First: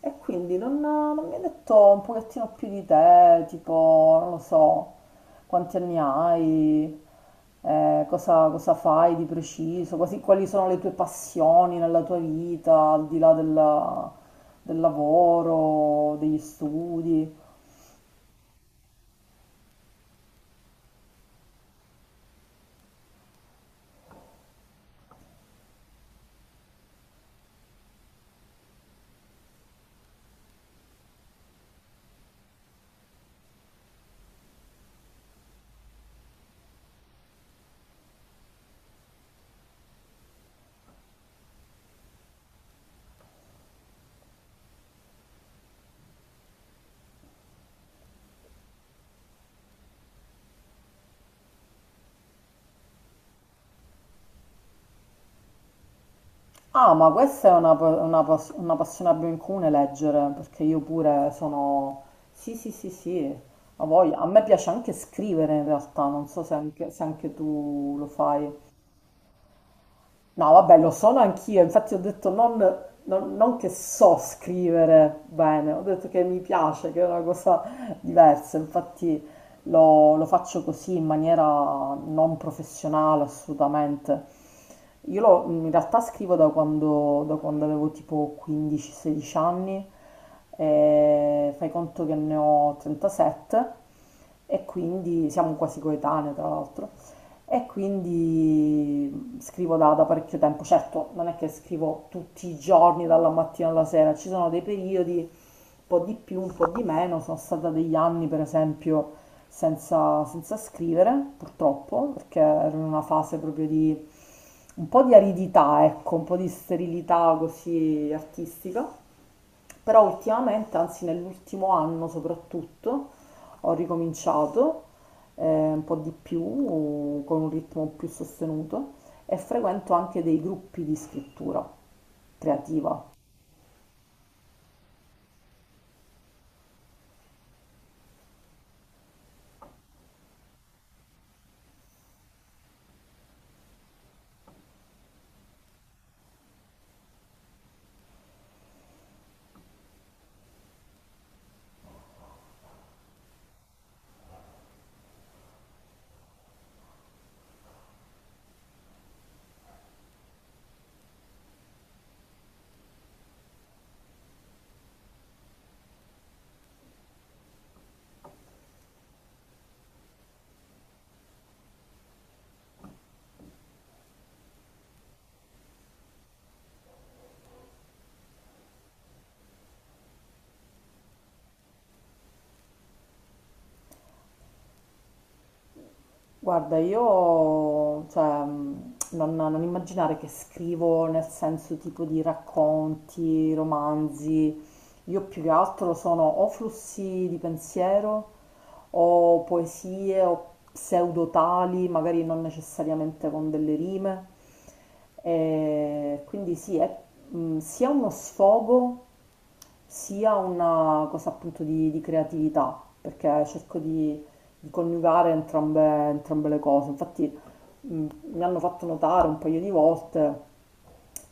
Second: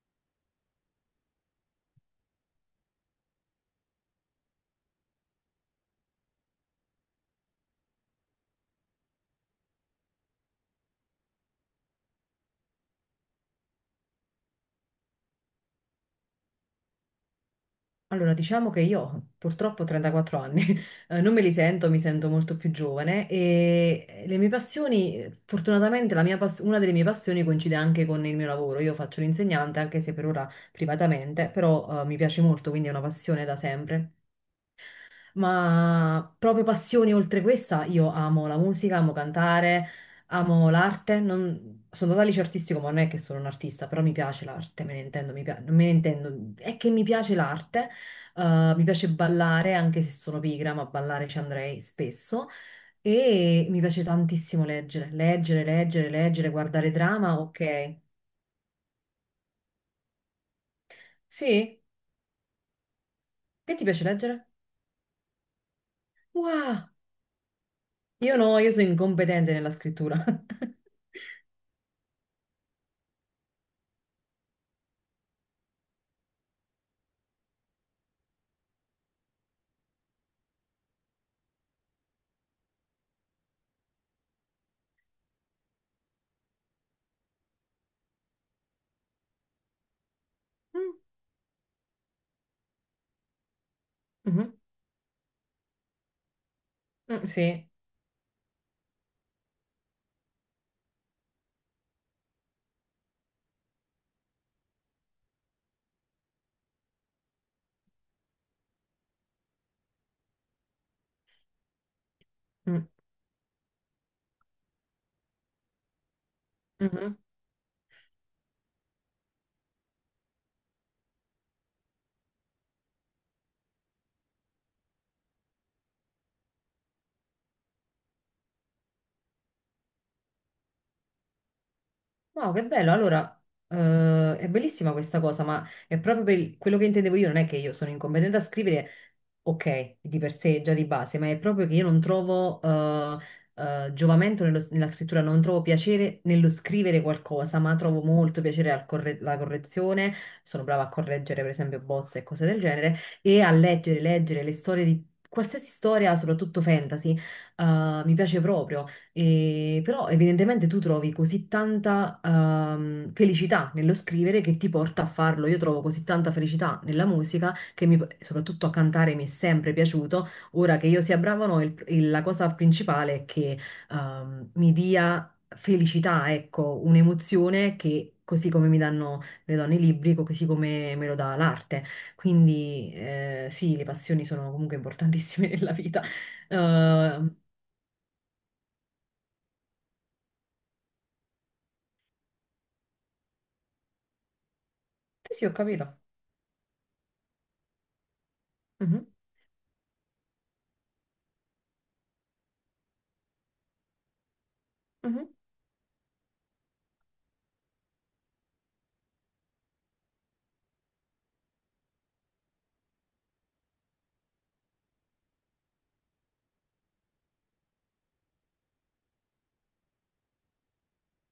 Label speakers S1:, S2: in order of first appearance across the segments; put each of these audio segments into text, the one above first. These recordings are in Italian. S1: E quindi non mi hai detto un pochettino più di te, tipo, non lo so, quanti anni hai, cosa fai di preciso, quali sono le tue passioni nella tua vita, al di là del lavoro, degli studi.
S2: Allora, diciamo che io purtroppo ho 34 anni, non me li sento, mi sento molto più giovane e le mie passioni, fortunatamente una delle mie passioni coincide anche con il mio lavoro. Io faccio l'insegnante, anche se per ora privatamente, però mi piace molto, quindi è una passione da sempre, ma proprio passioni oltre questa, io amo la musica, amo cantare, amo l'arte. Sono andata al liceo artistico, ma non è che sono un artista, però mi piace l'arte, me ne intendo, me ne intendo. È che mi piace l'arte, mi piace ballare, anche se sono pigra, ma ballare ci andrei spesso. E mi piace tantissimo leggere, leggere, leggere, leggere, guardare
S1: Ah, ma
S2: drama,
S1: questa è una, pa-
S2: ok.
S1: una pas- una passione che abbiamo in comune, leggere, perché io pure
S2: Sì?
S1: sono... Sì, sì, sì, sì,
S2: Che ti
S1: ho
S2: piace
S1: voglia. A me
S2: leggere?
S1: piace anche scrivere in realtà, non so se
S2: Wow!
S1: anche se anche tu lo
S2: Io
S1: fai.
S2: no, io sono incompetente nella scrittura.
S1: No, vabbè, lo sono anch'io, infatti ho detto non che so scrivere bene, ho detto che mi piace, che è una cosa diversa, infatti lo faccio così in maniera non professionale assolutamente. In realtà scrivo da quando avevo tipo 15-16 anni,
S2: Mm,
S1: e fai conto che ne ho 37,
S2: mhm,
S1: e quindi siamo quasi coetanee tra l'altro.
S2: mm,
S1: E
S2: sì.
S1: quindi scrivo da parecchio tempo, certo non è che scrivo tutti i giorni dalla mattina alla sera, ci sono dei periodi, un po' di più, un po' di meno, sono stata degli anni per esempio senza scrivere purtroppo, perché ero in
S2: Mm,
S1: una fase proprio di un po' di aridità, ecco, un po' di
S2: mhm.
S1: sterilità così artistica. Però ultimamente, anzi nell'ultimo anno soprattutto, ho ricominciato eh, un po' di più, con un ritmo più sostenuto, e frequento anche dei gruppi di scrittura
S2: Wow, che bello.
S1: creativa.
S2: Allora, è bellissima questa cosa, ma è proprio quello che intendevo io, non è che io sono incompetente a scrivere, ok, di per sé già di base, ma è proprio che io non trovo giovamento nella scrittura, non trovo piacere nello scrivere qualcosa, ma trovo molto piacere alla correzione. Sono brava a correggere, per esempio, bozze e cose del genere, e a leggere, leggere le storie di qualsiasi storia, soprattutto fantasy, mi piace proprio. E però evidentemente tu trovi così tanta felicità nello scrivere che ti porta a farlo. Io trovo così tanta felicità nella musica soprattutto a cantare mi è sempre piaciuto. Ora che io sia brava o no, la cosa principale è che mi dia felicità, ecco, un'emozione che così come mi danno, me lo danno i libri, così come me lo dà l'arte. Quindi sì, le passioni sono comunque importantissime nella vita.
S1: Guarda,
S2: Eh,
S1: io, cioè, non immaginare che scrivo nel senso tipo di racconti, romanzi, io
S2: sì,
S1: più
S2: sì,
S1: che
S2: ho
S1: altro
S2: capito.
S1: sono o flussi di pensiero,
S2: Mhm.
S1: o poesie, o pseudotali, magari non necessariamente con delle rime.
S2: Mhm,
S1: E quindi sì, è sia uno sfogo, sia una cosa appunto di creatività, perché cerco di coniugare entrambe, entrambe le cose. Infatti mh, mi hanno fatto notare un paio di volte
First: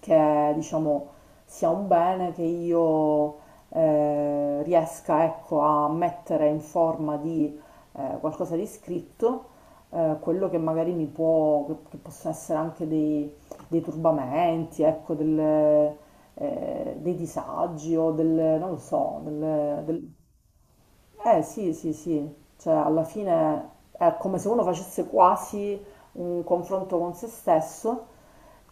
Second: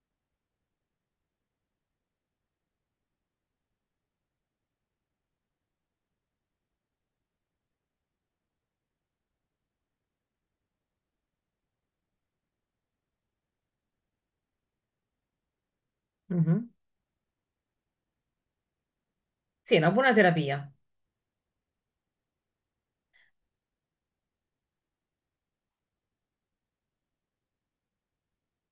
S1: che diciamo sia un bene che io riesca ecco, a mettere in forma di qualcosa di scritto, quello che magari mi può, che possono essere anche dei turbamenti, ecco,
S2: mhm.
S1: dei disagi o non lo so,
S2: Sì, è una buona terapia.
S1: eh sì, sì, sì, cioè alla fine è come se uno facesse quasi un confronto con se stesso,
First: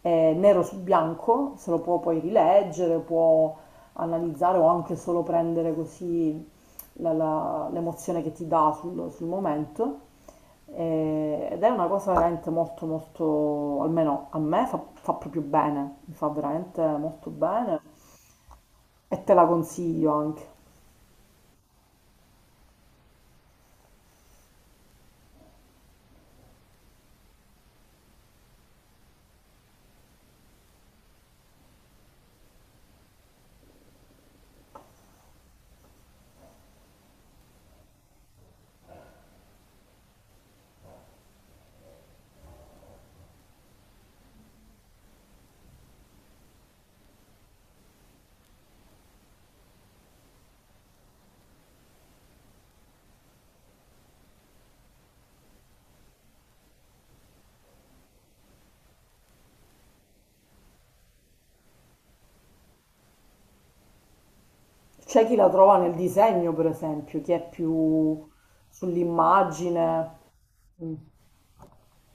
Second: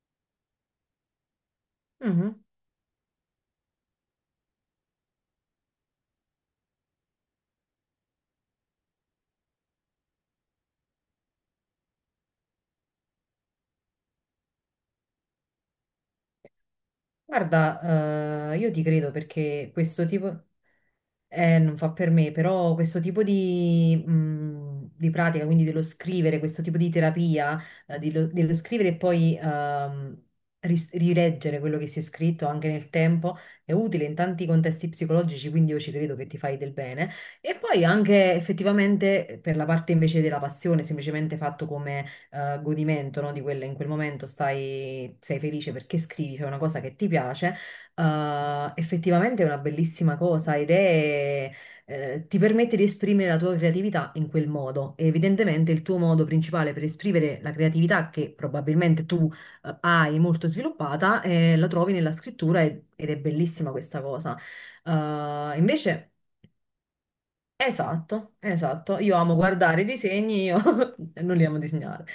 S1: nero su bianco, se lo può poi
S2: Mhm.
S1: rileggere, può analizzare o anche solo prendere così l'emozione che ti dà sul momento. Ed è una cosa veramente molto, molto, almeno a me fa proprio bene, mi fa veramente molto bene,
S2: Guarda, io ti credo
S1: e te la
S2: perché questo
S1: consiglio
S2: tipo...
S1: anche.
S2: Non fa per me, però questo tipo di pratica, quindi dello scrivere, questo tipo di terapia, dello scrivere e poi rileggere quello che si è scritto anche nel tempo, è utile in tanti contesti psicologici, quindi io ci credo che ti fai del bene. E poi anche effettivamente per la parte invece della passione, semplicemente fatto godimento, no, di quella in quel momento stai, sei felice perché scrivi, fai una cosa che ti piace, effettivamente è una bellissima cosa ed è, ti permette di esprimere la tua creatività in quel modo. E evidentemente il tuo modo principale per esprimere la creatività che probabilmente tu hai molto sviluppata, la trovi nella scrittura ed è bellissima questa cosa.
S1: C'è chi la trova nel
S2: Invece...
S1: disegno, per esempio, chi è più
S2: Esatto, esatto. Io amo guardare i
S1: sull'immagine.
S2: disegni, io
S1: Mm.
S2: non li amo disegnare.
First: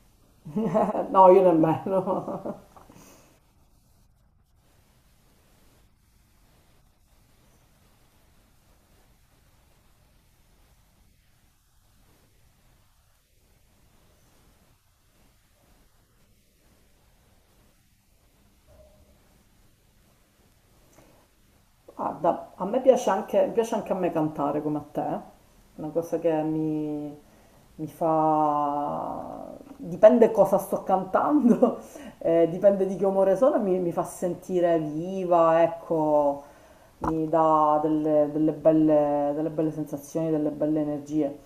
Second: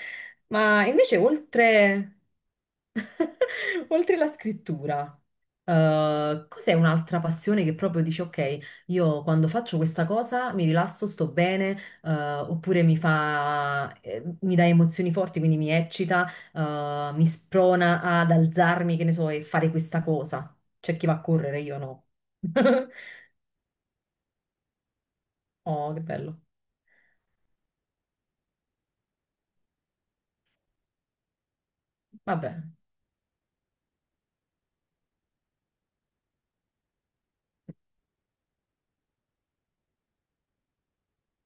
S2: Ma invece,
S1: No, io
S2: oltre,
S1: nemmeno.
S2: oltre la scrittura, cos'è un'altra passione che proprio dici, ok, io quando faccio questa cosa mi rilasso, sto bene, oppure mi fa, mi dà emozioni forti, quindi mi eccita, mi sprona ad alzarmi, che ne so, e fare questa cosa. C'è chi va a correre, io no.
S1: Guarda, a me piace anche a me cantare come a te, è una
S2: Oh, che
S1: cosa
S2: bello.
S1: che mi fa... dipende cosa sto cantando,
S2: Vabbè,
S1: dipende di che umore sono, mi fa sentire viva, ecco, mi dà delle belle sensazioni, delle belle energie.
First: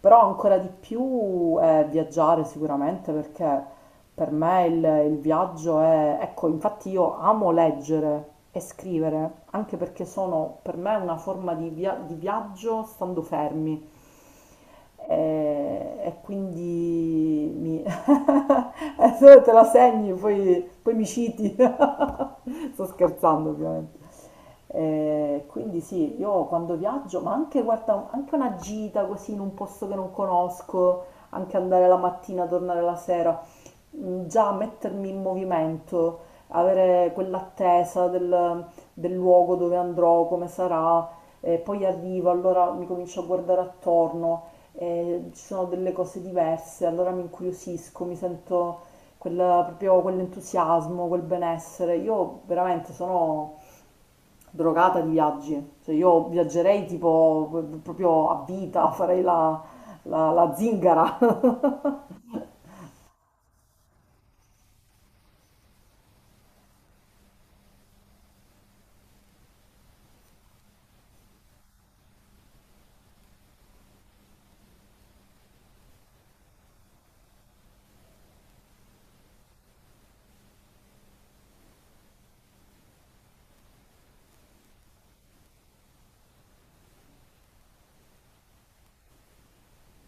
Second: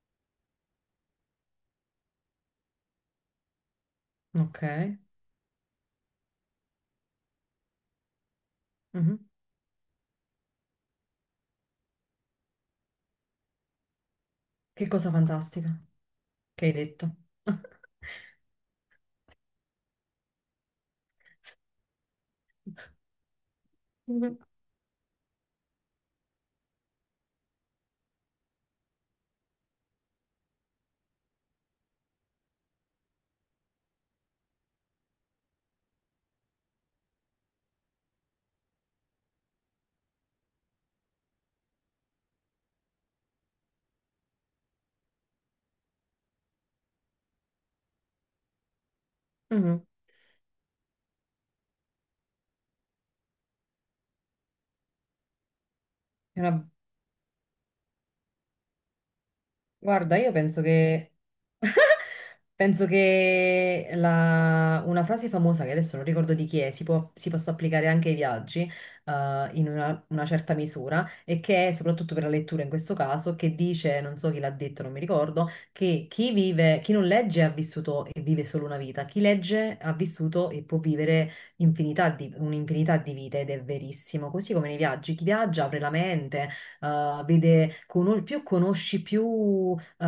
S1: Però ancora di più è viaggiare sicuramente perché per
S2: ok.
S1: me il viaggio è... Ecco, infatti io amo leggere e
S2: Mhm.
S1: scrivere, anche perché sono per me una forma di viaggio stando fermi.
S2: Che cosa fantastica
S1: E
S2: che hai detto.
S1: quindi mi... se te la segni, poi mi citi. Sto scherzando, ovviamente.
S2: Mhm.
S1: Quindi sì, io quando viaggio, ma anche, guarda, anche una gita così in un posto che non conosco, anche andare la mattina, tornare la sera, già mettermi in movimento, avere quell'attesa del luogo dove andrò, come sarà, e poi arrivo, allora mi comincio a guardare attorno, e ci sono delle cose diverse, allora mi incuriosisco, mi sento
S2: Mhm.
S1: proprio quell'entusiasmo, quel benessere. Io veramente sono drogata di viaggi, cioè io
S2: Era...
S1: viaggerei tipo proprio a vita,
S2: Guarda,
S1: la
S2: io
S1: la
S2: penso che,
S1: zingara.
S2: penso che una frase famosa, che adesso non ricordo di chi è, si possa applicare anche ai viaggi, in una certa misura, e che è soprattutto per la lettura in questo caso, che dice, non so chi l'ha detto, non mi ricordo, che chi non legge ha vissuto e vive solo una vita, chi legge ha vissuto e può vivere un'infinità di vite, ed è verissimo. Così come nei viaggi, chi viaggia apre la mente, vede, più conosci, più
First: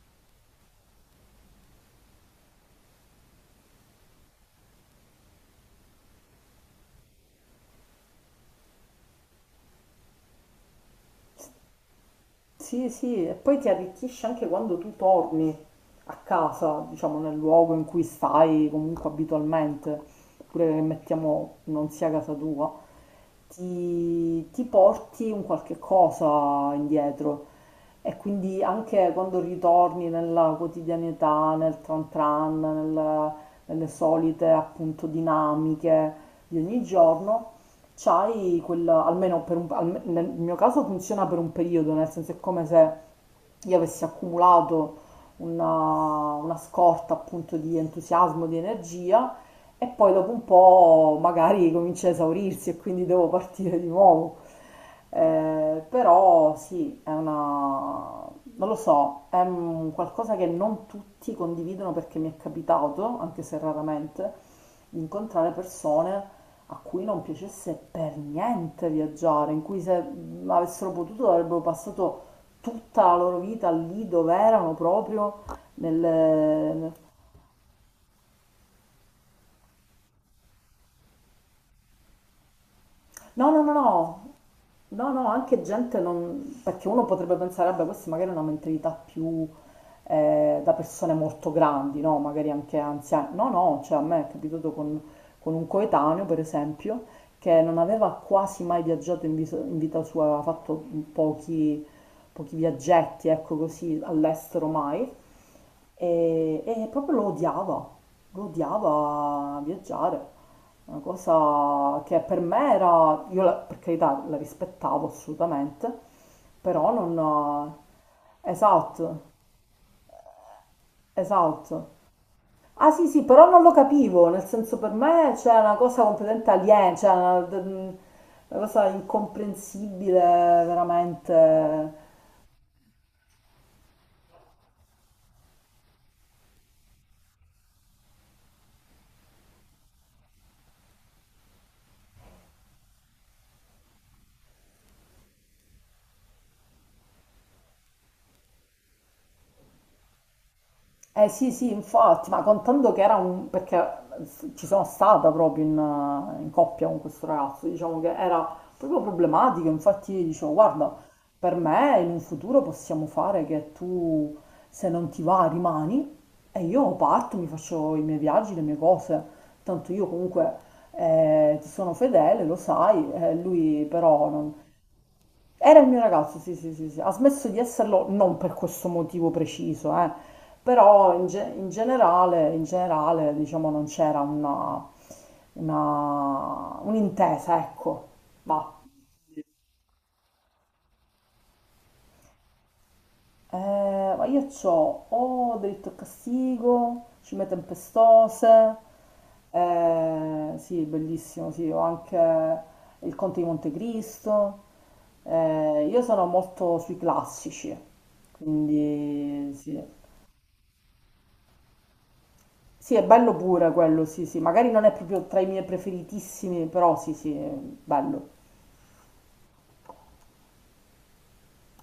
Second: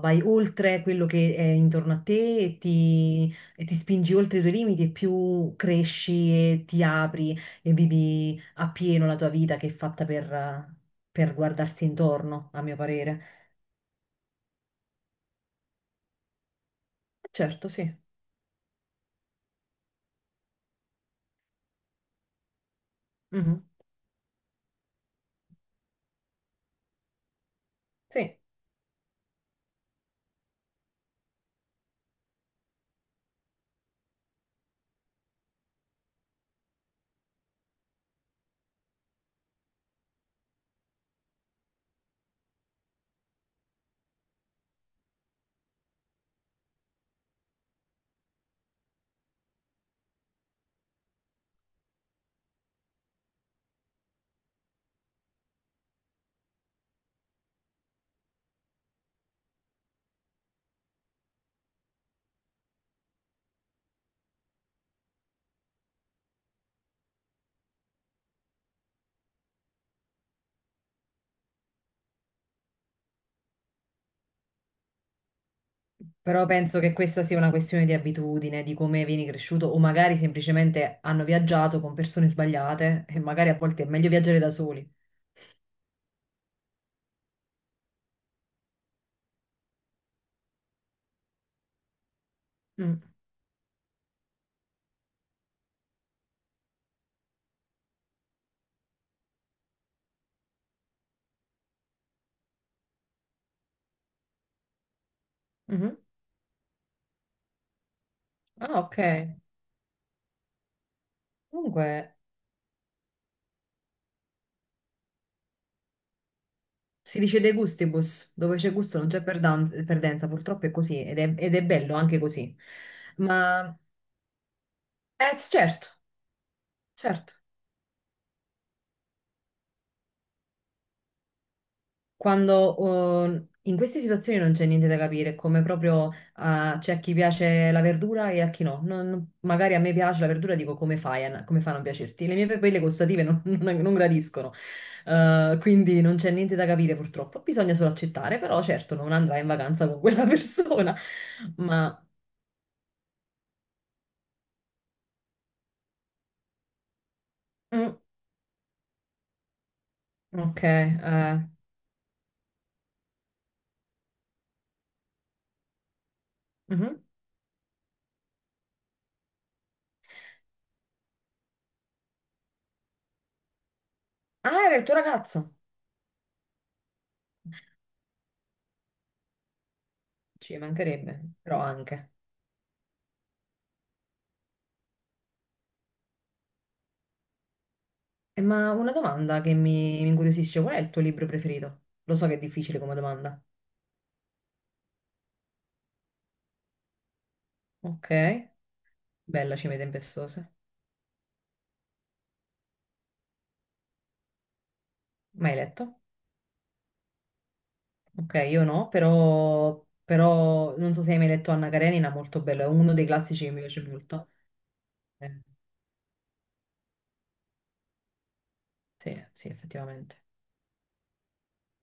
S2: vai oltre quello che è intorno a te e e ti spingi oltre i tuoi limiti e più cresci e ti apri e vivi appieno la tua vita che è fatta per guardarsi intorno, a mio
S1: Sì,
S2: parere.
S1: sì, e poi ti arricchisce anche quando tu torni a casa, diciamo nel
S2: Certo,
S1: luogo in
S2: sì.
S1: cui stai comunque abitualmente, pure che mettiamo non sia casa tua,
S2: Mhm.
S1: ti porti un qualche cosa indietro e
S2: Sì.
S1: quindi anche quando ritorni nella quotidianità, nel tran tran, nelle solite appunto dinamiche di ogni giorno, c'hai quella, almeno per un, alme- nel mio caso funziona per un periodo, nel senso è come se io avessi accumulato una scorta appunto di entusiasmo, di energia e poi dopo un po' magari comincia a esaurirsi e quindi devo partire di nuovo. Però sì, è una... non lo so, è un qualcosa che non tutti condividono perché mi è capitato, anche se raramente, di incontrare persone a cui non piacesse per niente viaggiare, in cui se avessero potuto avrebbero passato tutta la loro vita lì dove erano proprio
S2: Però penso
S1: nel,
S2: che questa sia una questione di abitudine, di come vieni cresciuto, o magari semplicemente hanno viaggiato con persone sbagliate e magari
S1: no,
S2: a
S1: no, no,
S2: volte è meglio
S1: no.
S2: viaggiare da soli.
S1: No, no, anche gente non... perché uno potrebbe pensare, vabbè, questa magari è una mentalità più da persone molto grandi, no? Magari anche
S2: Mm.
S1: anziane. No, no, cioè a me è capitato con un coetaneo, per esempio, che non aveva quasi mai viaggiato in vita sua, aveva fatto pochi, pochi viaggetti, ecco così, all'estero mai,
S2: Mhm.
S1: e proprio lo
S2: Ah, ok.
S1: odiava viaggiare. Una cosa
S2: Comunque,
S1: che per me era, per carità la rispettavo assolutamente, però
S2: si dice de
S1: non...
S2: gustibus, dove c'è gusto non
S1: Esatto,
S2: c'è perdenza, purtroppo è così ed è
S1: esatto.
S2: bello anche così.
S1: Ah sì sì, però non lo
S2: Ma,
S1: capivo, nel senso per me
S2: sì,
S1: c'è una
S2: certo,
S1: cosa completamente aliena, cioè
S2: certo.
S1: una cosa incomprensibile veramente.
S2: Quando, oh, in queste situazioni non c'è niente da capire, è come proprio ah, c'è a chi piace la verdura e a chi no. Magari a me piace la verdura, dico come fai a, come fa a non piacerti? Le mie papille gustative non, non gradiscono. Quindi non c'è niente da capire purtroppo. Bisogna solo accettare, però certo non andrai in vacanza con quella persona,
S1: Eh sì, sì,
S2: ma...
S1: infatti, ma contando che era un... perché ci sono stata proprio in coppia con questo ragazzo,
S2: Mm,
S1: diciamo che era proprio problematico, infatti dicevo,
S2: ok,
S1: guarda, per me in un futuro possiamo fare che se non ti va, rimani e io
S2: mhm.
S1: parto, mi faccio i miei viaggi, le mie cose, tanto io comunque ti sono fedele, lo sai, lui però non,
S2: Ah, era il tuo ragazzo?
S1: era il mio ragazzo, sì, sì, sì, sì. Ha smesso di esserlo non per questo motivo preciso, eh.
S2: Ci
S1: Però
S2: mancherebbe, però anche.
S1: in generale, diciamo, non c'era un'intesa, ecco.
S2: Ma
S1: Va.
S2: una domanda che mi incuriosisce, qual è il tuo libro preferito? Lo so che è difficile come domanda.
S1: Ma io c'ho o diritto a castigo, Cime
S2: Ok,
S1: Tempestose,
S2: bella Cime Tempestose.
S1: sì, bellissimo, sì, ho anche il Conte di Montecristo.
S2: Mai letto?
S1: Io sono molto sui classici,
S2: Ok, io no,
S1: quindi sì.
S2: però, però non so se hai mai letto Anna Karenina, molto bello, è uno
S1: Sì, è
S2: dei
S1: bello
S2: classici che mi
S1: pure
S2: piace
S1: quello, sì,
S2: molto.
S1: sì. Magari non è proprio tra
S2: Eh,
S1: i miei preferitissimi, però sì, sì, è bello.
S2: sì, sì, effettivamente.